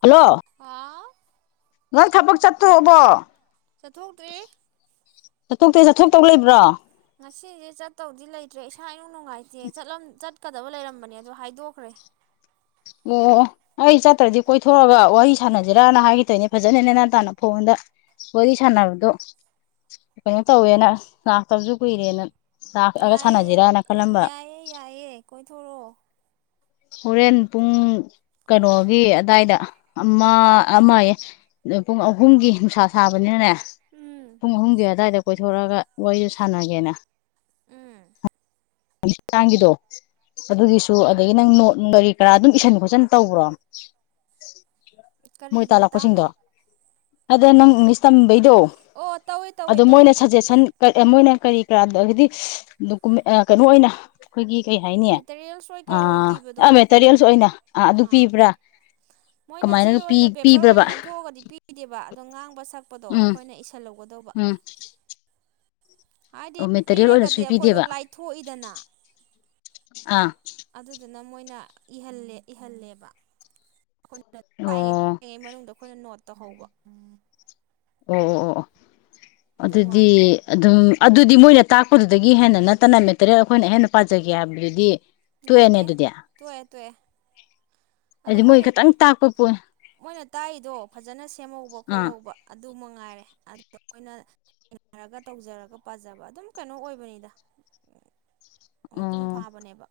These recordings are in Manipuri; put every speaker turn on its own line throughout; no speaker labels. ꯍꯜꯂꯣ
ꯍꯥꯎ
ꯉꯪ ꯊꯄꯣꯛ ꯆ ꯍꯕꯣ
ꯆꯠꯊꯣꯛꯇ꯭ꯔꯑꯦ
ꯑꯇꯧ ꯂꯩꯕ꯭ꯔꯣ
ꯉꯁꯤꯁꯦ ꯆꯠꯇꯧꯗꯤ ꯂꯩꯇ꯭ꯔꯦ ꯏꯁꯥ ꯏ ꯅꯨꯡꯉꯥꯏꯇꯦ ꯆꯠꯂꯝ ꯆꯠ ꯆꯠꯀꯗꯕ ꯂꯩꯔꯝꯕꯅꯦ ꯑꯗꯣ ꯍꯥꯏꯗꯣꯛꯈ꯭ꯔꯦ
ꯑꯣ ꯑꯩ ꯆꯠꯇ꯭ꯔꯗꯤ ꯀꯣꯏꯊꯣꯛꯒ ꯋꯥꯔꯤ ꯁꯥꯟꯅꯁꯤꯔꯅ ꯍꯥꯏꯈꯤꯗꯣꯏꯅꯦ ꯐꯖꯅ ꯅꯦꯅꯥꯟ ꯇꯥꯅ ꯐꯣꯟꯗ ꯋꯥꯔꯤ ꯁꯥꯟꯅꯕꯗꯣ ꯀꯩꯅꯣ ꯇꯧꯋꯦꯅ ꯂꯥꯛꯇꯕꯁꯨ ꯀꯨꯏꯔꯦꯅ ꯂꯥꯛꯑꯒ
ꯌꯥꯏꯌꯦ
ꯁꯥꯟꯅꯁꯤꯔꯅ ꯈꯜꯂꯝꯕ
ꯌꯥꯏꯌꯦ ꯌꯥꯏꯌꯦ ꯀꯣꯏꯊꯣꯔꯛꯑꯣ
ꯍꯣꯔꯦꯟ ꯄꯨꯡ ꯀꯩꯅꯣꯒꯤ ꯑꯗꯥꯏꯗ ꯑꯃ ꯑꯃ ꯄꯨꯡ ꯑꯍꯨꯝꯒꯤ ꯅꯨꯡꯁꯥ ꯁꯥꯕꯅꯤꯅꯅꯦ
ꯎꯝ
ꯄꯨꯡ ꯑꯍꯨꯝꯒꯤ ꯑꯋꯥꯏꯗ ꯀꯣꯏꯊꯣꯔꯛꯑꯒ ꯋꯥꯔꯤꯗꯨꯣ ꯁꯥꯟꯅꯒꯦꯅ
ꯎꯝ
ꯇꯥꯡꯒꯤꯗꯣ ꯑꯗꯨꯒꯤꯁꯨ
ꯎꯝ
ꯑꯗꯒꯤ ꯅꯪ ꯈꯔ ꯑꯗꯨꯝ ꯏꯁꯤꯟ ꯈꯣꯠꯆꯟ ꯇꯧꯕ꯭ꯔꯣ ꯃꯣꯏ
ꯀꯔꯤꯒꯤ ꯃꯇꯥꯡꯅꯣ
ꯇꯥꯜꯂꯛꯄꯁꯤꯡꯗꯣ ꯑꯗ ꯅꯪ ꯑꯦꯡꯂꯤꯁ ꯇꯥꯝꯕ ꯗꯣ
ꯑꯣ ꯇꯧꯋꯦ ꯇꯧꯋꯦ ꯇꯧꯋꯦ
ꯃꯣꯏꯅ ꯁꯖꯦꯁꯟ
ꯎꯝ
ꯃꯣꯏꯅ ꯀꯔꯤ ꯍꯥꯏꯗꯤ ꯀꯩꯅꯣ ꯑꯣꯏꯅ ꯑꯩꯈꯣꯏꯒꯤ ꯀꯩ ꯍꯥꯏꯅꯤ
ꯃꯦꯇꯔꯤꯌꯦꯜꯁ ꯑꯣꯏ ꯀꯩ ꯑꯣꯏ
ꯑꯥ ꯑ
ꯄꯤꯕꯗꯣ
ꯃꯦꯇꯔꯤꯌꯦꯜꯁꯨ ꯑꯣꯏꯅ ꯑꯥ ꯑꯗꯨ ꯄꯤꯕ꯭ꯔꯥ ꯀꯃꯥꯏꯅ
ꯍꯣꯏ ꯑꯣꯏꯅ ꯄꯦꯄꯔ ꯑꯣꯏꯅ
ꯄꯤꯕ꯭ꯔꯕ
ꯅꯝꯊꯣꯛꯑꯒꯗꯤ ꯄꯤꯗꯦꯕ ꯑꯗꯣ ꯉꯥꯡꯕꯁ ꯁꯛꯄꯗꯣ
ꯎꯝ
ꯑꯩꯈꯣꯏꯅ ꯏꯁꯜꯍ
ꯎꯝ
ꯍꯥꯏꯗꯤ
ꯑꯣ ꯃꯦꯇꯔꯤꯌꯦꯜ
ꯄꯤꯔꯒꯗꯤ
ꯑꯣꯏꯅꯁꯨ
ꯑꯩꯈꯣꯏꯗꯣ
ꯄꯤꯗꯦꯕ
ꯂꯥꯏꯊꯣꯛꯏꯗꯅ
ꯑ
ꯑꯗꯨꯗꯨꯅ ꯃꯣꯏꯅꯍꯜꯂꯦ ꯏꯍꯜꯂꯦꯕ ꯑꯩꯈꯣꯏꯅ ꯇꯥꯛꯏꯉꯤ
ꯑꯣ
ꯇꯥꯛꯏꯉꯩ ꯃꯅꯨꯡꯗ ꯑꯩꯈꯣꯏꯅ ꯅꯣꯠ ꯇꯧꯍꯧꯕ ꯎꯝ
ꯑꯣ ꯑꯣ ꯑꯣ
ꯑꯗꯨꯏ
ꯑꯗꯨꯗꯤ
ꯋꯥꯅꯤꯗ
ꯑꯗꯨꯝ ꯑꯗꯨꯗꯤ ꯃꯣꯏꯅ ꯇꯥꯛꯄꯗꯨꯗꯒꯤ ꯍꯦꯟꯅ ꯅꯠꯇꯅ ꯃꯦꯇꯔꯤꯌꯦꯜ ꯑꯩꯈꯣꯏꯅ ꯍꯦꯟꯅ ꯄꯥꯖꯒꯦ ꯍꯥꯏꯕꯗꯨꯗꯤ
[unintelligible]
ꯇꯣꯛꯑꯦꯅꯦ ꯑꯗꯨꯗꯤ
[unintelligible] ꯑꯗꯣ
ꯍꯥꯏꯗꯤ ꯃꯣꯏ
ꯃꯣꯏꯅ
ꯈꯤꯇꯪ ꯇꯥꯛꯄ ꯄꯣꯏ
ꯃꯣꯏꯅ ꯇꯥꯛꯏꯗꯣ ꯐꯖꯅ ꯁꯦꯝꯍꯧꯕ
ꯑꯥ
ꯈꯣꯠꯍꯧꯕ ꯑꯗꯨ ꯃꯉꯥꯏꯔꯦ ꯑꯣꯏꯅ ꯅꯩꯅꯔꯒ ꯇꯧꯖꯔꯒ ꯄꯥꯖꯕ ꯑꯗꯨꯝ ꯀꯩꯅꯣ ꯑꯣꯏꯕꯅꯤꯗ ꯃꯄꯨꯡ
ꯑꯣ
ꯐꯥꯕꯅꯦꯕ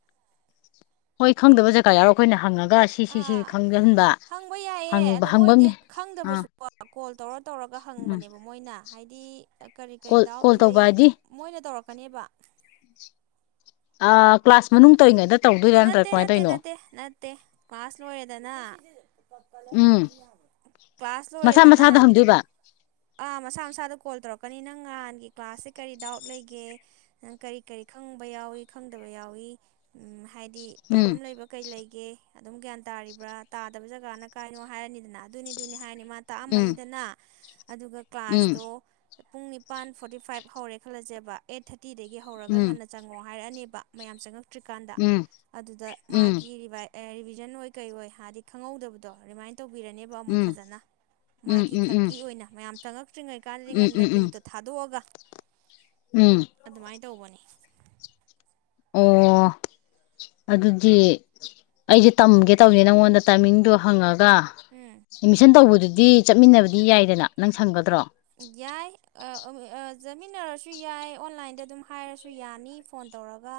ꯍꯣꯏ ꯈꯪꯕ ꯖꯒꯥ ꯌꯥꯎꯔ ꯑꯩꯈꯣꯏꯅ ꯍꯪꯉꯒ ꯁꯤ ꯁꯤ ꯁꯤ
ꯑꯥ
ꯈꯪꯖꯍꯟꯕ
ꯍꯪꯕ ꯌꯥꯏꯌꯦ
ꯍꯪꯕ
ꯑꯗꯣ ꯃꯣꯏꯗꯤ
ꯍꯪꯐꯝꯅꯤ ꯑꯥ
ꯈꯪꯗꯕꯁꯨꯀꯣ ꯀꯣꯜ ꯇꯧꯔ ꯇꯧꯔꯒ
ꯎꯝ
ꯍꯪꯕꯅꯦꯕ ꯃꯣꯏꯅ ꯍꯥꯏꯗꯤ ꯀꯔꯤ ꯀꯔꯤ
ꯀꯣꯜ
ꯗꯥꯎꯠ
ꯀꯣꯜ ꯇꯧꯕ
ꯂꯩ
ꯍꯥꯏꯗꯤ
ꯃꯣꯏꯅ ꯇꯧꯔꯛꯀꯅꯦꯕ
ꯑ ꯀ꯭ꯂꯥꯁ ꯃꯅꯨꯡ ꯇꯧꯔꯤꯉꯩꯗ ꯇꯧꯗꯣꯏꯔꯥ ꯅꯠꯇ꯭ꯔꯥ
ꯅꯠꯇꯦ
ꯀꯃꯥꯏꯅ
ꯅꯠꯇꯦ
ꯇꯧꯔꯤꯅꯣ
ꯅꯠꯇꯦ ꯅꯠꯇꯦ ꯀ꯭ꯂꯥꯁ ꯂꯣꯏꯔꯦꯗꯅ
ꯎꯝ
ꯀ꯭ꯂꯥꯁ
ꯃꯁꯥ
ꯂꯧꯔꯦꯗꯅ
ꯃꯁꯥꯗ ꯍꯪꯗꯣꯏꯕ
ꯑ ꯃꯁꯥ ꯃꯁꯥꯗ ꯀꯣꯜ ꯇꯧꯔꯛꯀꯅꯤ ꯅꯪ ꯅꯍꯥꯟꯒꯤ ꯀ꯭ꯂꯥꯁꯁꯦ ꯀꯔꯤ ꯗꯥꯎꯠ ꯂꯩꯒꯦ ꯅꯪ ꯀꯔꯤ ꯀꯔꯤ ꯈꯪꯕ ꯌꯥꯎꯏ ꯈꯪꯗꯕ ꯌꯥꯎꯏ ꯍꯥꯏꯗꯤ
ꯎꯝ
ꯄ꯭ꯔꯣꯕ꯭ꯂꯦꯝ ꯂꯩꯕ ꯀꯩ ꯂꯩꯒꯦ ꯑꯗꯨꯝ ꯒ꯭ꯌꯥꯟ ꯇꯥꯔꯤꯕ꯭ꯔꯥ ꯇꯥꯗꯕ ꯖꯒꯥꯟ ꯀꯥꯏꯅꯣ ꯍꯥꯏꯔꯅꯤꯗꯅ ꯑꯗꯨꯅꯤꯗꯨꯅꯦ ꯍꯥꯏꯅꯤ ꯃꯥ
ꯎꯝ
ꯇꯥꯛꯑꯝꯃꯅꯤꯗꯅ ꯑꯗꯨꯒ
ꯎꯝ
ꯀ꯭ꯂꯥꯁꯇꯣ ꯄꯨꯡ ꯅꯤꯄꯥꯟ ꯐꯣꯔꯇꯤ ꯐꯥꯏꯚ ꯍꯧꯔꯦ ꯈꯜꯂꯁꯦꯕ ꯑꯩꯠ ꯊꯥꯔꯇꯤ ꯇ ꯇꯤꯗꯒꯤ ꯍꯧꯔꯒ
ꯎꯝ
ꯉꯟꯅ ꯆꯪꯉꯣ ꯍꯥꯏꯔꯛꯑꯅꯦꯕ ꯃꯌꯥꯝ ꯆꯪꯉꯛ ꯐꯠꯇ꯭ꯔꯤꯀꯥꯟꯗ
ꯎꯝ
ꯑꯗꯨꯗ
ꯎꯝ
ꯃꯥꯒꯤ ꯔꯤꯚꯥꯏ ꯑꯦ ꯔꯤꯚꯤꯖꯟ ꯑꯣꯏ ꯀꯔꯤ ꯑꯣꯏ ꯍꯥꯏꯗꯤ ꯈꯪꯍꯧꯗꯕꯗꯣ ꯔꯤꯃꯥꯏꯟꯧ ꯇꯧꯕꯤꯔꯅꯦꯕ ꯑꯃꯨꯛ
ꯎꯝ
ꯐꯖꯅ
ꯎꯝ ꯎꯝ
ꯃꯥꯒꯤ
ꯎꯝ
ꯈꯛꯀꯤ ꯑꯣꯏꯅ ꯌꯥꯝꯇꯪꯉꯛ ꯊꯣꯛꯇ꯭ꯔꯤꯉꯩ ꯀꯥꯟꯗꯤ
ꯎꯝ ꯎꯝ
ꯉꯟꯅ
ꯎꯝ
ꯂꯤꯡꯇꯣ ꯊꯥꯗꯣꯛꯑꯒ
ꯎꯝ
ꯑꯗꯨꯃꯥꯏꯅ ꯇꯧꯕꯅꯤ
ꯑꯣ ꯑꯗꯨꯗꯤ ꯑꯩꯁꯦ ꯇꯝꯒꯦ ꯇꯧꯅꯤ ꯅꯪꯉꯣꯟꯗ ꯇꯥꯏꯃꯤꯡꯗꯣ ꯍꯪꯉꯒ
ꯎꯝ
ꯑꯦꯠꯃꯤꯁꯟ ꯇꯧꯕꯗꯨꯗꯤ ꯗꯤ ꯆꯠꯃꯤꯟꯅꯕꯗꯤ ꯌꯥꯏꯗꯅ ꯅꯪ ꯁꯪꯒꯗ꯭ꯔꯣ
ꯌꯥꯏ ꯑ ꯆꯠꯃꯤꯟꯅꯔꯁꯨ ꯌꯥꯏ ꯑꯣꯟꯂꯥꯏꯟꯗ ꯑꯗꯨꯝ ꯍꯥꯏꯔꯁꯨ ꯌꯥꯅꯤ ꯐꯣꯟ ꯇꯧꯔꯒ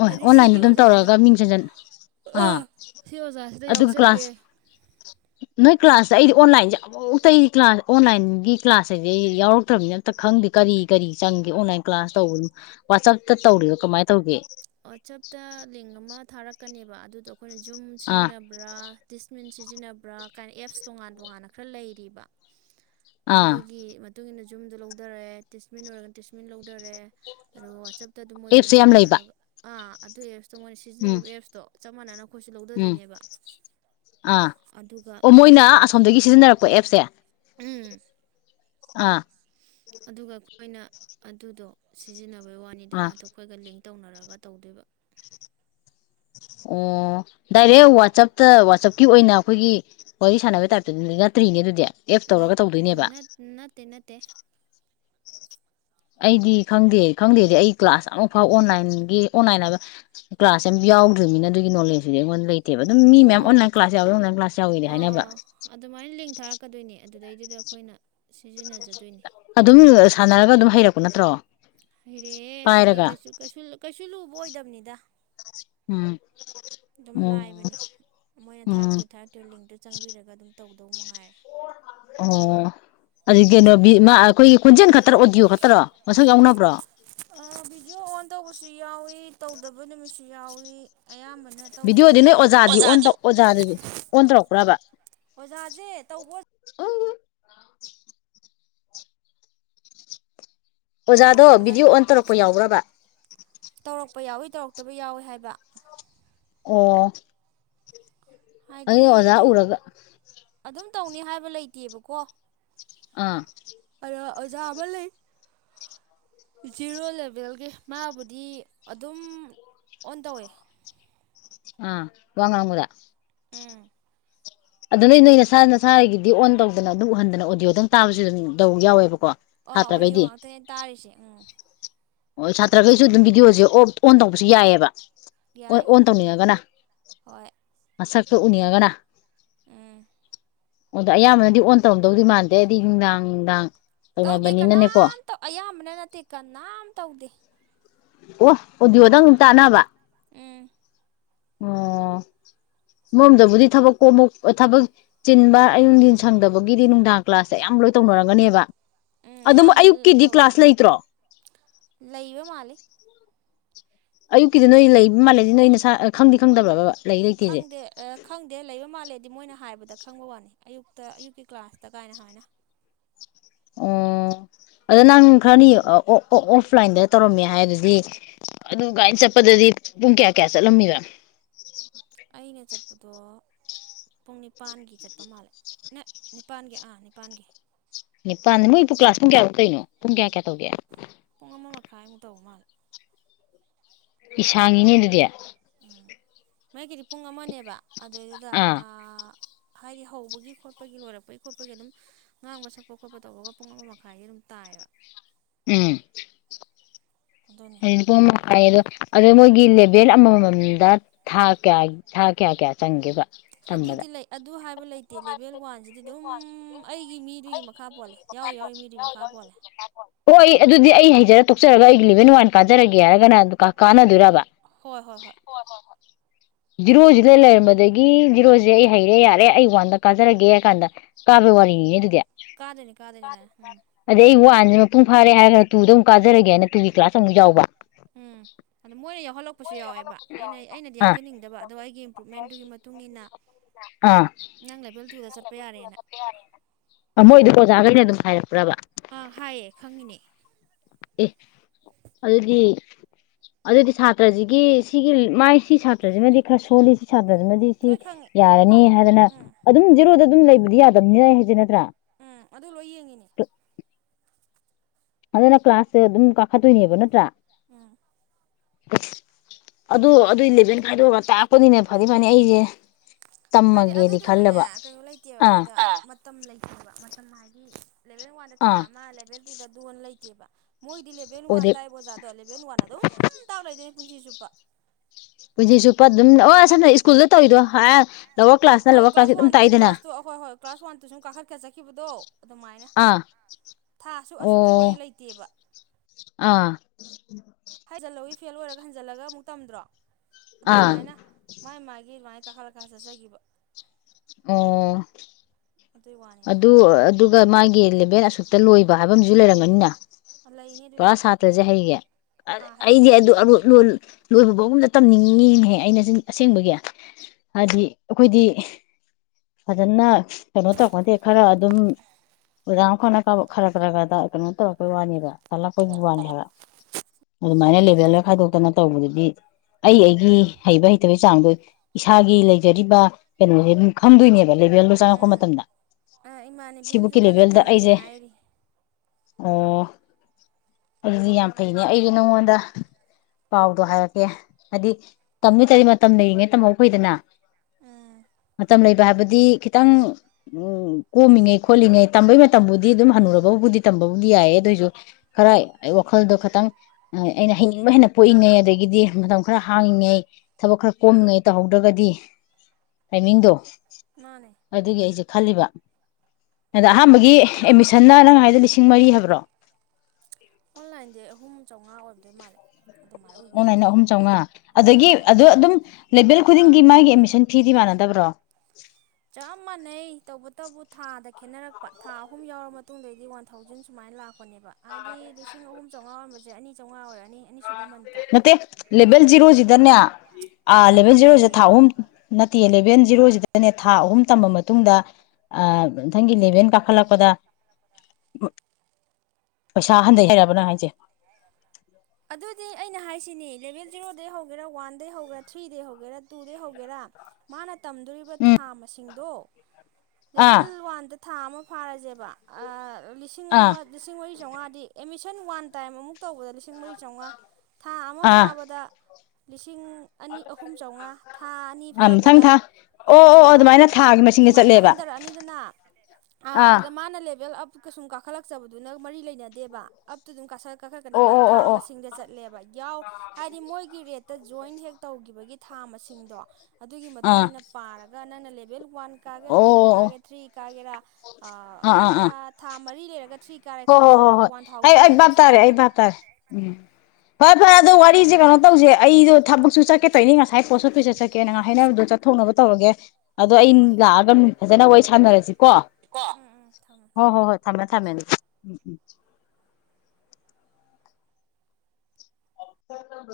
ꯍꯣꯏ
ꯍꯥꯏꯗꯤ
ꯑꯣꯟꯂꯥꯏꯟꯗ
ꯁꯤꯒꯤ
ꯑꯗꯨꯝ
ꯑꯣꯖꯥꯁꯤꯗ
ꯇꯧꯔꯒ ꯃꯤꯡ ꯆꯟꯖꯟ ꯑꯥ
ꯁꯤ ꯑꯣꯖꯥꯁꯤꯗ
ꯑꯗꯨꯒ ꯀ꯭ꯂꯥꯁ
ꯌꯥꯎꯖꯒꯦ
ꯅꯣꯏ ꯀ꯭ꯂꯥꯁꯇ ꯑꯩꯗꯤ ꯑꯣꯟꯂꯥꯏꯟꯁꯦ ꯑꯃꯨꯛꯇ ꯑꯩ ꯀ꯭ꯂꯥꯁ ꯑꯣꯟꯂꯥꯏꯟꯒꯤ ꯀ꯭ꯂꯥꯁ ꯍꯥꯏꯗꯤꯦ ꯑꯩ ꯌꯥꯎꯔꯛꯇ꯭ꯔꯕꯅꯤꯅ ꯑꯝꯇ ꯈꯪꯗꯦ ꯀꯔꯤ ꯀꯔꯤ ꯆꯪꯒꯦ ꯑꯣꯟꯂꯥꯏꯟ ꯀ꯭ꯂꯥꯁ ꯇꯧꯕ ꯋꯥꯆꯞꯇ ꯇꯧꯔꯤꯔꯤꯕ ꯀꯃꯥꯏꯅ ꯇꯧꯒꯦ
ꯑꯆꯕꯇ ꯂ ꯂꯤꯃ ꯊꯥꯔꯛꯀꯅꯦꯕ ꯑꯗꯨꯗꯣ ꯑꯩꯈꯣꯏꯅ ꯖꯨꯝ
ꯑꯥ
ꯁꯤꯖꯤꯟꯅꯕ꯭ꯔꯥ ꯇꯦꯁꯃꯤꯟ ꯁꯤꯖꯤꯟꯅꯕ꯭ꯔꯥ ꯀꯥꯏꯅ ꯑꯦꯞꯁ ꯇꯣꯉꯥꯟ ꯇꯣꯉꯥꯟꯅ ꯈꯔ ꯂꯩꯔꯤꯕ
ꯑꯥ
ꯑꯗꯨꯒꯤ ꯃꯇꯨꯡ ꯏꯟꯅ ꯖꯨꯝꯗꯣ ꯂꯧꯊꯔꯛꯦ ꯇꯦꯁꯃꯤꯟ ꯑꯣꯏꯔꯒꯅ ꯇꯦꯁꯃꯤꯟ ꯂꯧꯊꯔꯦ ꯑꯗꯨꯒ ꯋꯥꯆꯞ ꯛꯇ ꯑꯗꯨꯝ ꯃꯣꯏ
ꯑꯦꯞꯁꯦ
ꯂꯦꯡꯇꯣ
ꯌꯥꯝ ꯂꯩꯕ
ꯊꯥꯔꯛꯑꯒ ꯑ ꯑ ꯑꯗꯨ ꯇꯣ ꯃꯣꯏꯅ
ꯎꯝ
ꯁꯤꯖꯤꯟꯅꯔꯤꯕ ꯑꯦꯞꯁꯇꯣ ꯆꯃꯅꯣ
ꯎꯝ ꯑꯥ
ꯑꯗꯨꯒ
ꯑꯣ ꯃꯣꯏꯅ ꯑꯁꯣꯝꯗꯒꯤ ꯁꯤꯖꯤꯟꯅꯔꯛꯄ ꯑꯦꯞꯁꯦ
ꯎꯝ
ꯑꯥ
ꯑꯗꯨꯒ ꯑꯩꯣꯏꯅ ꯑꯗꯨꯗꯣ ꯁꯤꯖꯤꯟꯅꯕ ꯣꯏ ꯋꯥꯅꯤꯗ
ꯑꯥ
ꯑꯗꯣ ꯑꯩꯈꯣꯏꯒ ꯂꯤꯡ ꯇꯧꯅꯔꯒ ꯇꯧꯗꯣꯏꯕ
ꯑꯣ ꯗꯥꯏꯔꯦꯛ ꯋꯥꯆꯞꯇ ꯋꯥꯆꯞꯀꯤ ꯑꯣꯏꯅ ꯑꯩꯈꯣꯏꯒꯤ ꯋꯥꯔꯤ ꯁꯥꯟꯅꯕ ꯇꯥꯏꯞꯇ ꯅꯠꯇ꯭ꯔꯤꯅꯦ ꯑꯗꯨꯗꯤ ꯑꯦꯞ ꯇꯧꯔꯒ ꯇꯧꯗꯣꯏꯅꯦꯕ
ꯅꯠꯇꯦ ꯅꯠꯇ
ꯑꯩꯗꯤ ꯈꯪꯗꯦ ꯈꯪꯗꯦꯗꯤ ꯑꯩ ꯀ꯭ꯂꯥꯁ ꯑꯃ ꯐꯥꯎ ꯑꯣꯟꯂꯥꯏꯟꯒꯤ ꯑꯣꯟꯂꯥꯏꯟ ꯍꯥꯏꯕ ꯀ꯭ꯂꯥꯁ ꯑꯃ ꯌꯥꯎꯗ꯭ꯔꯤꯕꯅꯤꯅ ꯑꯗꯨꯒꯤ ꯅꯣꯂꯦꯖꯇꯨꯗꯤ ꯑꯩꯉꯣꯟꯗ ꯂꯩꯇꯦ ꯐꯠꯇꯦꯕ ꯑꯗꯨꯝ ꯃꯤ
ꯑꯣ
ꯃꯌꯥꯝ
ꯍꯣ
ꯑꯣꯟꯂꯥꯏꯟ ꯀ꯭ꯂꯥꯁ ꯌꯥꯎꯋꯤ ꯑꯣꯟꯂꯥꯏꯟ ꯀ꯭ꯂꯥꯁ ꯌꯥꯎꯋꯅꯦ ꯍꯥꯏꯅꯕ
ꯑꯥ ꯑꯗꯨꯃꯥꯏꯅ ꯂꯤꯡ ꯊꯥꯔꯛꯀꯗꯣꯏꯅꯦ ꯑꯗꯨꯗꯩꯗꯨꯗ ꯑꯩꯈꯣꯏꯅ ꯁꯤꯖꯤꯟꯅꯖꯗꯣꯏꯅꯤ
ꯑꯗꯨꯝ ꯁꯥꯟꯅꯔꯒ ꯑꯗꯨꯝ ꯍꯩꯔꯛꯄ ꯅꯠꯇ꯭ꯔꯣ
ꯍꯩꯔꯦ ꯑꯗꯨꯗꯤ
ꯄꯥꯏꯔꯒ
ꯀꯩ ꯀꯩꯁꯨ ꯂꯨ ꯀꯣꯏꯗꯕꯅꯤꯗ
ꯎꯝ
ꯑꯗꯨꯝ
ꯎꯝ
ꯂꯥꯏꯕꯅꯦ ꯃꯣꯏꯅ
ꯎꯝ
ꯊꯥꯔꯛꯇꯨ ꯊꯥꯔꯛꯇꯨ ꯂꯤꯡꯇꯣ ꯆꯪꯕꯤꯔꯒ ꯑꯗꯨꯝ ꯇꯧꯗꯧ ꯃꯉꯥꯏ
ꯑꯣ ꯑꯗꯨ ꯀꯩꯅꯣ ꯃꯥ ꯑꯩꯈꯣꯏꯒꯤ ꯀꯣꯟꯖꯦꯜ ꯈꯛꯇꯔ ꯑꯣꯗꯤꯌꯣ ꯈꯛꯇꯔꯣ ꯃꯁꯛ ꯌꯥꯎꯅꯕ꯭ꯔꯣ
ꯚꯤꯗꯤꯑꯣ ꯑꯣꯟ ꯇꯧꯕꯁꯨ ꯌꯥꯎꯏꯤ ꯇꯧꯗꯕ ꯅꯨꯃꯤꯠꯁꯨ ꯌꯥꯎꯏꯤ ꯑꯌꯥꯝꯕꯅ ꯇꯧꯗꯦ
ꯚꯤꯗꯤꯑꯣꯗꯤ ꯅꯣꯏ ꯑꯣꯖꯥꯗꯤ ꯑꯣꯟ ꯑꯣꯖꯥꯗꯗꯤ ꯑꯣꯟ ꯇꯧꯔꯛꯄ꯭ꯔꯕ
ꯑꯣꯖꯥꯁꯦ ꯇ
ꯎꯝ ꯑꯣꯖꯥꯗꯣ ꯚꯤꯗꯤꯑꯣ ꯑꯣꯟ ꯇꯧꯔꯛꯄ ꯌꯥꯎꯕ꯭ꯔꯕ
ꯇꯧꯔꯛꯄ ꯌꯥꯎꯋꯤ ꯇꯧꯔ ꯇꯧꯔꯛꯇꯕ ꯌꯥꯎꯋꯦ ꯍꯥꯏꯕ
ꯑꯣ ꯑꯩ
ꯍꯥꯏꯗꯤ
ꯑꯣꯖꯥ
ꯑꯗꯨꯝ
ꯎꯔꯒ
ꯑꯗꯨꯝ ꯇꯧꯅꯤ ꯍꯥꯏꯕ ꯂꯩꯇꯦꯕꯀꯣ
ꯑꯥ
ꯑꯗꯣ ꯑꯣꯖꯥ ꯑꯃ ꯂꯩ ꯖꯤꯔꯣ ꯂꯦꯚꯦꯜꯒꯤ ꯃꯥꯕꯨꯗꯤ ꯑꯗꯨꯝ ꯑꯣꯟ ꯇꯧꯋꯦ
ꯑꯥ ꯋꯥꯉꯥꯡꯃꯗ
ꯎꯝ
ꯑꯗꯨ ꯅꯣꯏ ꯅꯣꯏ ꯅꯁꯥ ꯅꯁꯥꯔꯒꯤꯗꯤ ꯑꯣꯟ ꯇꯧꯗꯅ ꯑꯗꯨꯝ ꯎꯍꯟꯗꯅ ꯑꯣꯗꯤꯑꯣꯗꯪ ꯇꯥꯕꯁꯨ ꯑꯗꯨꯝꯧ ꯌꯥꯎꯋꯦꯕꯀꯣ
ꯑ ꯑꯣꯗꯤ ꯑꯣ
ꯁꯥꯇ꯭ꯔꯈꯩꯗꯤ
ꯉꯥꯛꯇꯅꯦ ꯇꯥꯔꯤꯁꯦ ꯎꯝ
ꯍꯣꯏ ꯁꯥꯇ꯭ꯔꯈꯩꯁꯨ ꯑꯗꯨꯝ ꯚꯤꯗꯤꯑꯣꯁꯦ ꯑꯣꯐ ꯑꯣꯟ ꯇꯧꯕꯁꯨ ꯌꯥꯏꯑꯕ ꯑꯣ
ꯌꯥꯏ
ꯑꯣꯟ ꯇꯧꯅꯤꯡꯉꯒꯅ
ꯍꯣꯏ
ꯃꯁꯛꯁꯨ ꯎꯅꯤꯉꯒꯅ
ꯎꯝ
ꯑꯣꯗ ꯑꯌꯥꯝꯕꯅꯗꯤ ꯑꯣꯟ ꯇꯧꯔꯝꯗꯧꯗꯤ ꯃꯥꯟꯗꯦ ꯑꯩꯗꯤ ꯅꯨꯡꯗꯥꯡ ꯅꯨꯡꯗꯥꯡ
ꯇꯧꯗꯦ
ꯇꯧꯅꯕꯅꯤꯅꯅꯦꯀꯣ
ꯀꯅꯥꯝ ꯑꯌꯥꯝꯕꯅ ꯅꯠꯇꯦ ꯀꯅꯥꯝ ꯇꯧꯗꯦ
ꯑꯣ ꯑꯣꯗꯤꯌꫭꯗꯪ ꯇꯥꯟꯅꯕ
ꯎꯝ
ꯑꯣ ꯃꯣꯏꯔꫭꯝꯗꯕꯨꯗꯤ ꯊꯕꯛꯀꯣꯃꯨꯛ ꯑꯣ ꯊꯕꯛ ꯆꯤꯟꯕ ꯑꯌꯨꯊꯤꯟ ꯁꯪꯗꯕꯒꯤꯗꯤ ꯅꯨꯡꯗꯥꯡ ꯀ꯭ꯂꯥꯁꯁꯦ ꯑꯌꯥꯝ ꯂꯣꯏ ꯇꯧꯅꯔꯒꯅꯦꯕ
ꯎꯝ
ꯑꯗꯨꯝ
ꯑꯌꯥꯝꯕꯅ
ꯑꯌꯨꯛꯀꯤꯗꯤ
ꯇꯧꯋꯦ
ꯀ꯭ꯂꯥꯁ ꯂꯩꯇ꯭ꯔꯣ
ꯂꯩꯕ ꯃꯥꯂꯤ
ꯑꯌꯨꯛꯀꯤꯗ ꯅꯣꯏ ꯂꯩꯕ ꯃꯥꯜꯂꯦꯗꯤ ꯅꯣꯏ ꯅꯁꯥ ꯈꯪꯗꯤ ꯈꯪꯗꯕ꯭ꯔꯕ ꯂꯩ ꯂꯩꯇꯦꯁꯦ
ꯈꯪꯗꯦ ꯈꯪꯗꯦ ꯂꯩꯕ ꯃꯥꯜꯂꯦ ꯑꯗꯨ ꯃꯣꯏꯅ ꯍꯥꯏꯕꯗ ꯈꯪꯕ ꯋꯥꯅꯤ ꯑꯌꯨꯛꯇ ꯑꯌꯨꯛꯀꯤ ꯀ꯭ꯂꯥꯁꯇ ꯀꯥꯏꯅ ꯍꯥꯏꯅ
ꯑꯣ ꯑꯗ ꯅꯪ ꯈꯔꯅꯤ ꯑꯣꯐꯂꯥꯏꯟꯗ ꯇꯧꯔꯝꯃꯦ ꯍꯥꯏꯗꯨꯗꯤ ꯑꯗꯨ ꯀꯥꯏꯅ ꯆꯠꯄꯗꯗꯤ ꯄꯨꯡ ꯀꯌꯥ ꯀꯌꯥ ꯆꯠꯂꯝꯃꯤꯕ
ꯑꯩꯅ ꯆꯠꯄꯗꯣ ꯄꯨꯡ ꯅꯤꯄꯥꯥꯟꯒꯤ ꯆꯠꯄ ꯃꯥꯜꯂꯦ ꯅ ꯅꯤꯄꯥꯥꯟꯒꯤ ꯑꯥ ꯅꯤꯄꯥꯥꯟꯒꯤ
ꯅꯤꯄꯥꯟꯗ ꯃꯣꯏꯕꯨꯨꯡ ꯀ꯭ꯂꯥꯁ ꯄꯨꯡ ꯀꯌꯥꯃꯨꯛ ꯀꯩꯅꯣ ꯄꯨꯡ ꯀꯌꯥ ꯀꯌꯥ ꯇꯧꯒꯦ
ꯄꯨꯡ ꯑꯃ ꯃꯈꯥꯏꯨ ꯇꯧꯃꯜ
ꯏꯁꯥꯡꯉꯤꯅꯦ ꯑꯗꯨꯗꯤ
ꯃꯒꯤꯗꯤ ꯄꯨꯡ ꯑꯃꯅꯦ ꯑꯗꯨꯗꯗ
ꯑꯥ
ꯑ ꯍꯥꯏꯗꯤ ꯍꯧꯕꯒꯤ ꯈꯣꯠꯄꯒꯤ ꯂꯣꯏꯔꯛꯄꯒꯤ ꯈꯣꯠꯄꯒꯤ ꯑꯗꯨꯝ ꯉꯥꯡꯕ ꯁꯛꯄ ꯈꯣꯠꯄ ꯇꯧꯕꯒ ꯄꯨꯡ ꯑꯃ ꯃꯈꯥꯏꯗꯤ ꯑꯗꯨꯝ ꯇꯥꯏꯑꯕ
ꯎꯝ
ꯑꯗꯨꯅꯤ
ꯍꯥꯏꯗꯤꯗꯣ ꯑꯗꯣ ꯃꯣꯏꯒꯤ ꯂꯦꯚꯦꯜ ꯑꯃꯃꯝꯗ ꯊꯥ ꯀꯌꯥ ꯊꯥ ꯀꯌꯥ ꯀꯌꯥ ꯆꯪꯒꯦꯕ ꯇꯝꯕꯗ
ꯑꯗꯨꯗꯤ ꯂꯩ ꯑꯗꯨ ꯍꯥꯏꯕ ꯂꯩꯇꯦ ꯂꯦꯚꯦꯜ ꯋꯥꯟꯁꯤꯗꯤ ꯑꯗꯨꯝ ꯑꯩꯒꯤ ꯃꯤꯗꯨꯒꯤ ꯃꯈꯥ ꯄꯣꯜꯂꯦ ꯌꯥꯎꯔꯤ ꯌꯥꯎꯔꯤ ꯃꯤꯗꯨꯒꯤ ꯃꯈꯥ ꯄꯣꯜꯂꯦ
ꯑꯣ ꯑꯩ ꯑꯗꯨꯗꯤ ꯑꯩ ꯍꯩꯖꯔ ꯇꯣꯛꯆꯔꯒ ꯑꯩꯒꯤ ꯂꯕꯦꯟ ꯋꯥꯟ ꯄꯖꯔꯒꯤ ꯍꯥꯏꯒꯅ ꯑꯗꯨ ꯀ ꯀꯥꯅꯗꯨꯔꯕ
ꯍꯣꯏ ꯍꯣꯏ ꯍꯣꯏ
ꯖꯤꯔꯣꯁꯤꯗ ꯂꯩꯔꯝꯕꯗꯒꯤ ꯖꯤꯔꯣꯁꯦ ꯑꯩ ꯍꯩꯔꯦ ꯌꯥꯔꯦ ꯑꯩ ꯋꯥꯟꯗ ꯀꯥꯖꯔꯒꯦ ꯍꯥꯏ ꯀꯥꯟꯗ ꯀꯥꯕꯩ ꯋꯥꯔꯤꯅꯤꯅꯦ ꯑꯗꯨꯗꯤ
ꯀꯥꯗꯣꯏꯅꯤ ꯀꯥꯗꯣꯏꯅꯤ ꯑꯗꯥꯏꯅ ꯎꯝ
ꯑꯗ ꯑꯩ ꯋꯥꯅꯤ ꯃꯄꯨꯡ ꯐꯥꯔꯦ ꯍꯥꯏꯔꯒ ꯇꯨꯗ ꯑꯃꯨꯛ ꯀꯥꯔꯒꯦꯅ ꯇꯨꯒꯤ ꯀ꯭ꯂꯥꯁ ꯁꯛ ꯌꯥꯎꯕ
ꯎꯝ ꯑꯗ ꯃꯣꯏꯅ ꯌꯥꯎꯍꯜꯂꯛꯄ ꯀꯄꯁꯨ ꯌꯥꯎꯋꯦꯕ ꯑꯩꯅ ꯑꯩꯅꯗꯤ
ꯑꯥ
ꯌꯥꯎꯖꯅꯤꯡꯗꯕ ꯑꯗꯣ ꯑꯩꯒꯤ ꯏꯝꯄ꯭ꯔꯨꯕꯃꯦꯟꯗꯨꯒꯤ ꯃꯇꯨꯡ ꯏꯟꯅ ꯅꯪ ꯂꯩ ꯐ ꯊꯒ ꯆ
ꯄꯨ ꯀꯊꯦꯅꯤ ꯃꯣꯏꯗ ꯑꯣꯖꯥꯒꯅꯦ ꯑꯗꯨꯝ ꯍꯥꯏꯔꯛꯄ꯭ꯔꯕ
ꯑꯥ ꯍꯥꯏꯌꯦ ꯈꯪꯉꯤꯅꯦ
ꯑꯦ ꯑꯗꯨꯗꯤ ꯑꯗꯨꯗꯤ ꯁꯥꯇ꯭ꯔꯁꯤꯒꯤ ꯁꯤꯒꯤ ꯃꯥꯏ ꯁꯤ ꯁꯥꯇ꯭ꯔꯁꯤꯃꯗꯤ ꯈꯔ ꯁꯣꯜꯂꯤ ꯁꯥꯇ꯭ꯔꯗꯨꯅꯗꯤ ꯁꯤ
ꯂꯣꯏ ꯈꯪꯉꯤ
ꯌꯥꯔꯅꯤ
ꯎꯝ
ꯍꯥꯏꯗꯅ
ꯎꯝ
ꯑꯗꯨꯝ ꯖꯤꯔꯣꯗ ꯑꯗꯨꯝ ꯂꯩꯕꯗꯤ ꯌꯥꯗꯕꯅꯤꯅ ꯑꯩ ꯍꯥꯏꯖꯅ
ꯎꯝ ꯑꯗꯨ ꯂꯣꯏ ꯌꯦꯡꯉꯤꯅꯦ
ꯑꯗꯨꯅ ꯀ꯭ꯂꯥꯁꯁꯦ ꯑꯗꯨꯝ ꯀꯥꯈꯠꯇꯣꯏꯅꯦꯕ ꯅꯠꯇ꯭ꯔꯥ
ꯎꯝ
ꯑꯗꯨ ꯑꯗꯨ ꯏꯂꯦꯚꯦꯟ ꯈꯥꯏꯗꯣꯛꯑꯒ ꯇꯥꯛꯄꯅꯤꯅꯦ ꯐꯅꯤ ꯐꯅꯤ ꯑꯩꯁꯦ
ꯍꯥꯏꯗꯤ
ꯇꯝꯃꯒꯦꯗꯤ
ꯑꯗꯨꯗꯨꯅꯅꯦ
ꯈꯜꯂꯕ
ꯀꯩꯅꯣ ꯂꯩꯇꯦꯕ
ꯑꯥ
ꯃꯣꯏꯗ ꯃꯇꯝ ꯂꯩꯇꯦꯕ ꯃꯇꯝ ꯍꯥꯏꯗꯤ ꯂꯦꯚꯦꯜ ꯋꯥꯟꯗ ꯊꯥ
ꯑꯥ
ꯑꯃ ꯂꯦꯚꯦꯜ ꯇꯨꯗ ꯗꯣꯟꯅ ꯂꯩꯇꯦꯕ ꯃꯣꯏ ꯏꯗꯤ ꯂꯂꯚꯦꯟ ꯋꯥꯟ
ꯑꯣꯗꯤ
ꯇꯥꯏꯕꯖꯗ ꯏꯂꯚꯦꯟ ꯋꯥꯟꯅ ꯑꯗꯨꯝ ꯀꯇꯥꯎ ꯂꯩꯗꯣꯏꯅꯦ ꯄꯨꯟꯁꯤ ꯆꯨꯞꯄ
ꯄꯨꯖꯤꯁꯨꯄ ꯁꯝꯅ ꯁ꯭ꯀꯨꯜꯗ ꯇꯧꯋꯔꯤꯗꯣ ꯍꯥꯏ ꯂꯋꯥꯔ ꯀ꯭ꯂꯥꯁꯅ
ꯍꯣꯏ
ꯂꯋꯥꯔ ꯀ꯭ꯂꯥꯁꯁ
ꯀ꯭ꯂꯥꯁ
ꯑꯗꯨꯝ ꯇꯥꯏꯗꯅ
ꯀꯖꯠꯈꯤꯕꯗꯣ ꯑꯗꯨꯃꯥꯏꯅ ꯊꯥ ꯑꯁꯨꯛ ꯑꯁꯨꯛꯀꯤ ꯋꯥꯔꯤ
ꯑꯣ
ꯂꯩꯇꯦꯕ
ꯑꯥ
ꯍꯥꯏ ꯆꯂꯣ ꯐꯦꯜ ꯑꯣꯏꯔꯒ ꯍꯟꯖꯤꯜꯂꯒ ꯑꯃꯨꯛ ꯇꯝꯗ꯭ꯔꯣ
ꯑꯥ
ꯑꯗꯨꯃꯥꯏꯅ ꯃꯥꯥꯏ ꯃꯥꯒꯤ ꯑꯗꯨꯃꯥꯏꯅ ꯀꯥꯈꯥ ꯀꯀꯥ ꯆꯠꯆꯈꯤꯕ
ꯑꯣ
ꯑꯗꯨꯏ ꯋꯥꯅꯤꯗ
ꯑꯗꯨ ꯑꯗꯨ ꯃꯥꯒꯤ ꯂꯦꯚꯦꯟ ꯑꯁꯨꯛꯇ ꯂꯣꯏꯕ ꯍꯥꯏꯕ ꯑꯃꯁꯨ ꯂꯩꯔꯝꯒꯅꯤꯅ
ꯂꯩꯅꯤ ꯑꯗꯨꯗꯤ
ꯄꯨꯔꯥ ꯁꯥꯇ꯭ꯔꯁꯦ ꯍꯩꯒꯦ
ꯑꯥ ꯍꯩꯔꯦ ꯍꯥꯏꯕꯗꯣ
ꯑꯩꯗꯤꯣꯏ ꯕꯒꯨꯝꯗ ꯇꯝꯅꯤꯡꯉꯤꯅꯦꯍ ꯑꯩꯅ ꯑꯁꯦꯡꯕꯒꯤ ꯍꯥꯏꯗꯤ ꯑꯩꯈꯣꯏꯗꯤ ꯐꯖꯅ ꯍꯅꯣ ꯇ ꯈꯔ ꯑꯗꯨꯝ ꯑꯣꯖꯥꯈꯣꯠꯅ ꯀꯥ ꯈꯔꯛ ꯈ꯭ꯔꯒꯗ ꯀꯩꯅꯣ ꯇꯧꯔꯛꯄꯩ ꯋꯥꯅꯤꯗ ꯆꯂ ꯑꯩꯣꯏꯒꯤ ꯋꯥꯅꯤ ꯍꯥꯏꯔ ꯑꯗꯨꯃꯥꯏꯅ ꯂꯦꯚꯦꯜꯗ ꯈꯥꯏꯗꯣꯛꯇꯅ ꯇꯧꯕꯗꯨꯗꯤ ꯑꯩ ꯑꯩꯒꯤ ꯍꯩꯕ ꯍꯩꯇꯕꯩ ꯆꯥꯡꯗꯣ ꯏꯁꯥꯒꯤ ꯂꯩꯖꯔꯤꯕ ꯀꯩꯅꯣꯁꯦ ꯑꯗꯨꯝ ꯈꯪꯗꯣꯏꯅꯦꯕ ꯂꯩꯕꯦꯜꯂꯣ ꯆꯪꯉꯛꯄ ꯃꯇꯝꯗ
ꯑ ꯏꯃꯥꯟꯅꯕꯤ ꯑꯃꯁꯨ
ꯁꯤꯕꯨꯛꯀꯤ
ꯀꯟꯅ
ꯂꯦꯚꯦꯜꯗ
ꯇꯝꯒꯦ
ꯑꯩꯁꯦ
ꯍꯥꯏꯔꯤ
ꯑꯣ ꯑꯗꯨꯗꯤ ꯌꯥꯝ ꯐꯩꯅꯦ ꯑꯩꯁ ꯅꯉꯣꯟꯗ ꯄꯥꯎꯗꯣ ꯍꯥꯏꯔꯛꯀꯦ ꯍꯥꯏꯗꯤ ꯇꯝꯃꯤ ꯇꯔꯤ ꯃꯇꯝꯅ ꯌꯦꯡꯉꯦ ꯇꯝꯍꯧ ꯐꯩꯗꯅ ꯑ
ꯎꯝ
ꯃꯇꯝꯝ ꯂꯩꯕꯥꯏꯕ ꯗꯤ ꯈꯤꯇꯪ ꯎꯝ ꯀꯣꯝꯃꯤꯉꯩ ꯈꯣꯠꯂꯤꯉꯩ ꯇꯝꯕꯩ ꯃꯇꯝꯕꯨꯗꯤ ꯑꯗꯨꯝ ꯍꯟꯅꯨꯔꯕꯕꯨꯗꯤ ꯇꯝꯕꯕꯨꯗꯤ ꯌꯥꯏꯌꯦ ꯑꯗꯨꯑꯣꯏꯁꯨ ꯈꯔ ꯋꯥꯈꯜꯗꯣ ꯈꯤꯇꯪ ꯑꯩꯅ ꯍꯩꯅꯤꯡꯕ ꯍꯦꯟꯅ ꯄꯣꯛꯏꯉꯩ ꯑꯗꯒꯤꯗꯤ ꯃꯇꯝ ꯈꯔ ꯍꯥꯡꯏꯤꯉꯩ ꯊꯕꯛ ꯈꯔ ꯀꯣꯝꯃꯤꯉꯩ ꯇꯧꯍꯧꯗ꯭ꯔꯒꯗꯤ ꯇꯥꯏꯃꯤꯡꯗꯣ
ꯃꯥꯅꯦ
ꯑꯗꯨꯗꯒꯤꯖ ꯈꯜꯂꯤꯕ ꯑꯗ
ꯃꯥꯅꯦ ꯃꯥꯅꯦ
ꯑꯍꯥꯟꯕꯒꯤ ꯑꯦꯗꯃꯤꯁꯟꯟꯅ ꯅꯪ ꯍꯥꯏꯗꯅꯤꯡꯁꯤꯡ ꯂꯤꯁꯤꯡ ꯃꯔꯤ ꯍꯥꯏꯕ꯭ꯔꯣ
ꯑꯣꯟꯂꯥꯏꯟꯗꯤ ꯑꯍꯨꯝ ꯆꯥꯝꯃꯉꯥ ꯑꯣꯏꯔꯝꯗꯣꯏ ꯃꯥꯜꯂꯦ ꯑꯗꯨꯃꯥꯏꯅ
ꯑꯣ
ꯑꯣꯏꯕꯒꯨꯝ
ꯑꯥꯏꯅ ꯑꯍꯨꯝ
ꯇꯧꯅꯤ
ꯆꯥꯝꯃꯉꯥ ꯑꯗꯒꯤ ꯑꯗꯨ ꯑꯗꯨꯝ ꯂꯦꯕꯦꯜ ꯈꯨꯗꯤꯡꯒꯤ ꯃꯥꯒꯤ ꯑꯦꯗꯃꯤꯁꯟ ꯐꯤꯗꯤ ꯃꯥꯟꯅꯗꯕ꯭ꯔꯣ
ꯆꯞ ꯃꯥꯟꯅꯩ ꯇꯧꯕꯇꯕꯨ ꯊꯥꯗ ꯈꯦꯠꯅꯔꯛꯄ ꯊꯥ ꯑꯍꯨꯝ ꯌꯥꯎꯔ ꯃꯇꯨꯡꯗꯩꯗꯤ ꯋꯥꯟ ꯊꯥꯎꯖꯟ ꯁꯨꯃꯥꯏꯅ ꯂꯥꯛꯄ ꯄꯅꯦꯕ ꯍꯥꯏꯗꯤ ꯂꯤꯁꯤꯡ ꯑꯍꯨꯝ ꯆꯥꯝꯃꯉꯥ ꯑꯣꯏꯣꯟꯕꯁꯦ ꯑꯅꯤ ꯆꯣꯡꯉ ꯑꯣꯏꯔꯦ
ꯃꯦ ꯂꯦꯕꯦꯜ ꯖꯖꯤꯔꯣ ꯅꯌꯥ ꯑꯥ
ꯆꯞ
ꯑꯦꯂꯚꯦꯟ ꯖꯤꯦꯔꯣꯁꯦ
ꯃꯥꯟꯅꯩꯌꯦ
ꯊꯥ ꯑꯍꯨꯝ ꯅꯠꯇꯦ ꯑꯦꯂꯚꯦꯟ ꯖꯤꯔꯣꯁꯤꯗꯅꯦ ꯊꯥ ꯑꯍꯨꯝ ꯇꯝꯃ ꯃꯇꯨꯡꯗ ꯃꯊꯪꯒꯤ ꯏꯂꯦꯚꯦꯟ ꯀꯥꯈꯠꯂꯛꯄꯗ ꯄꯩꯁꯥ ꯍꯟꯊꯩ ꯍꯩꯔꯕꯅ ꯍꯥꯏꯁꯦ
ꯑꯗꯨꯗꯤ ꯑꯩꯅ ꯍꯥꯏꯁꯤꯅꯤ ꯂꯦꯚꯦꯜ ꯖꯦꯔꯣꯗꯩ ꯍꯧꯒꯦꯔꯥ ꯋꯥꯟꯗꯩ ꯍꯧꯒꯦꯔꯥ ꯊ꯭ꯔꯤꯗꯩ ꯍꯧꯒꯦꯔꯥ ꯇꯨꯗꯒꯤꯩ ꯍꯧꯒꯦꯔꯥ ꯃꯥꯅ ꯇꯝꯗꯣꯔꯤꯕ
ꯎꯝ
ꯊꯥ ꯃꯁꯤꯡꯗꯣ
ꯑꯥ
ꯔꯕꯜ ꯋꯥꯗ ꯊꯥ ꯑꯃ ꯐꯥꯔꯁꯦꯕ ꯂꯤꯁꯤꯡ
ꯑꯥ
ꯑꯃ ꯂꯤꯁꯤꯡ ꯃꯔꯤ ꯆꯥꯝꯃꯉꯥꯗꯤ ꯑꯦꯠꯃꯤꯁꯟ ꯋꯥꯟ ꯇꯥꯏꯝ ꯑꯃꯨꯛ ꯇꯧꯕꯗ ꯂꯤꯁꯤꯡ ꯃꯔꯤ ꯆꯧꯉ ꯊꯥ ꯑꯃ
ꯑꯥ
ꯐꯥꯕꯗ [unintelligible] ꯂꯤꯁꯤꯡ ꯑꯅꯤ ꯑꯍꯨꯝ ꯆꯥꯝꯃꯉꯥ ꯊꯥ ꯑꯅꯤ
ꯑꯥ ꯃꯊꯪ
ꯐꯥꯔꯛꯄꯗ
ꯊꯥ ꯑꯣ
ꯑꯃ
ꯑꯣ ꯑꯣ
ꯆꯥꯝꯃꯉꯥ
ꯑꯗꯨꯃꯥꯏꯅ ꯊꯥꯒꯤ ꯃꯁꯤꯡꯗ
ꯁꯨꯃꯥꯏꯅ
ꯆꯠꯂꯦꯕ
ꯍꯟꯊꯔꯛꯑꯅꯤꯗꯨꯅ
ꯑꯥ
ꯑꯗꯨꯗ ꯃꯥꯅ ꯂꯦꯚꯦꯜ ꯑꯞ ꯞꯀ ꯁꯨꯝ ꯀꯥꯈꯠꯂꯛꯆꯕꯗꯨꯅ ꯃꯔꯤ ꯂꯩꯅꯗꯦꯕ ꯑꯞꯇꯨ ꯑꯗꯨꯝ
ꯑꯣ
ꯀꯥꯈꯠꯛꯀꯅꯦꯕ
ꯑꯣ
ꯊꯥ
ꯑꯣ
ꯑꯃ
ꯑꯣ
ꯁꯤꯡꯗ ꯆꯠꯂꯦꯕ ꯌꯥꯎ ꯍꯥꯏꯗꯤ ꯃꯣꯏꯒꯤ ꯔꯦꯠ ꯇ ꯖꯣꯏꯟ ꯍꯦꯛ ꯇꯧꯈꯤꯕꯒꯤ ꯊꯥ ꯃꯁꯤꯡꯗꯣ ꯑꯗꯨꯒꯤ ꯃꯇꯨꯡ
ꯑꯥ
ꯃꯇꯨꯡꯏꯟꯅ ꯄꯥꯔꯒ ꯅꯪꯅ ꯂꯦꯕꯦꯜ ꯋꯥꯟ ꯀꯥꯒꯦꯔꯥ
ꯑꯣ
ꯇꯨ
ꯑꯣ ꯑꯣ
ꯀꯥꯒꯦ ꯊ꯭ꯔꯤ ꯀꯥꯒꯦꯔꯥ
ꯑꯥ ꯑꯥ
ꯅꯪꯅ
ꯑꯥ
ꯊ ꯃꯔꯤꯂꯔꯒ
ꯍꯣ ꯍꯣ ꯍꯣ ꯍꯣꯏ ꯑꯩ ꯑꯩꯕꯕ ꯇꯥꯔꯦ
ꯊꯤꯔꯅꯦꯕ
ꯑꯩ ꯥꯞ ꯇꯥꯔꯦ ꯎꯝ ꯐꯔꯦ ꯐꯔꯦ ꯑꯗꯣ ꯋꯥꯔꯤꯁꯦ ꯀꯩꯅꯣ ꯇꯧꯁꯦ ꯑꯩꯗꯣ ꯊꯕꯛꯁꯨ ꯆꯠꯀꯦ ꯇꯧꯅꯤ ꯉꯁꯥꯏ ꯄꯣꯁ ꯑꯣꯐꯤꯁ ꯆ ꯆꯠꯀꯦꯅꯪ ꯍꯥꯏꯅꯕꯗꯣ ꯆꯠꯊꯣꯛꯅꯕ ꯇꯧꯔꯒꯦ ꯑꯗꯣ ꯑꯩ
ꯍꯣꯏ ꯍꯣꯏ ꯍꯣꯏ
ꯂꯥꯛꯑꯒꯝ ꯐꯖꯅ ꯋꯥꯔꯤ ꯁꯥꯟꯅꯔꯁꯦ ꯀꯣ
ꯀꯣ ꯎꯝ ꯎꯝ ꯊꯝꯃꯣ
ꯍꯣ
ꯊꯝꯃꯣ
ꯍꯣ ꯍꯣꯏ ꯊꯝꯃꯦ ꯊꯝꯃꯦ ꯎꯝꯝ ꯑꯣꯔ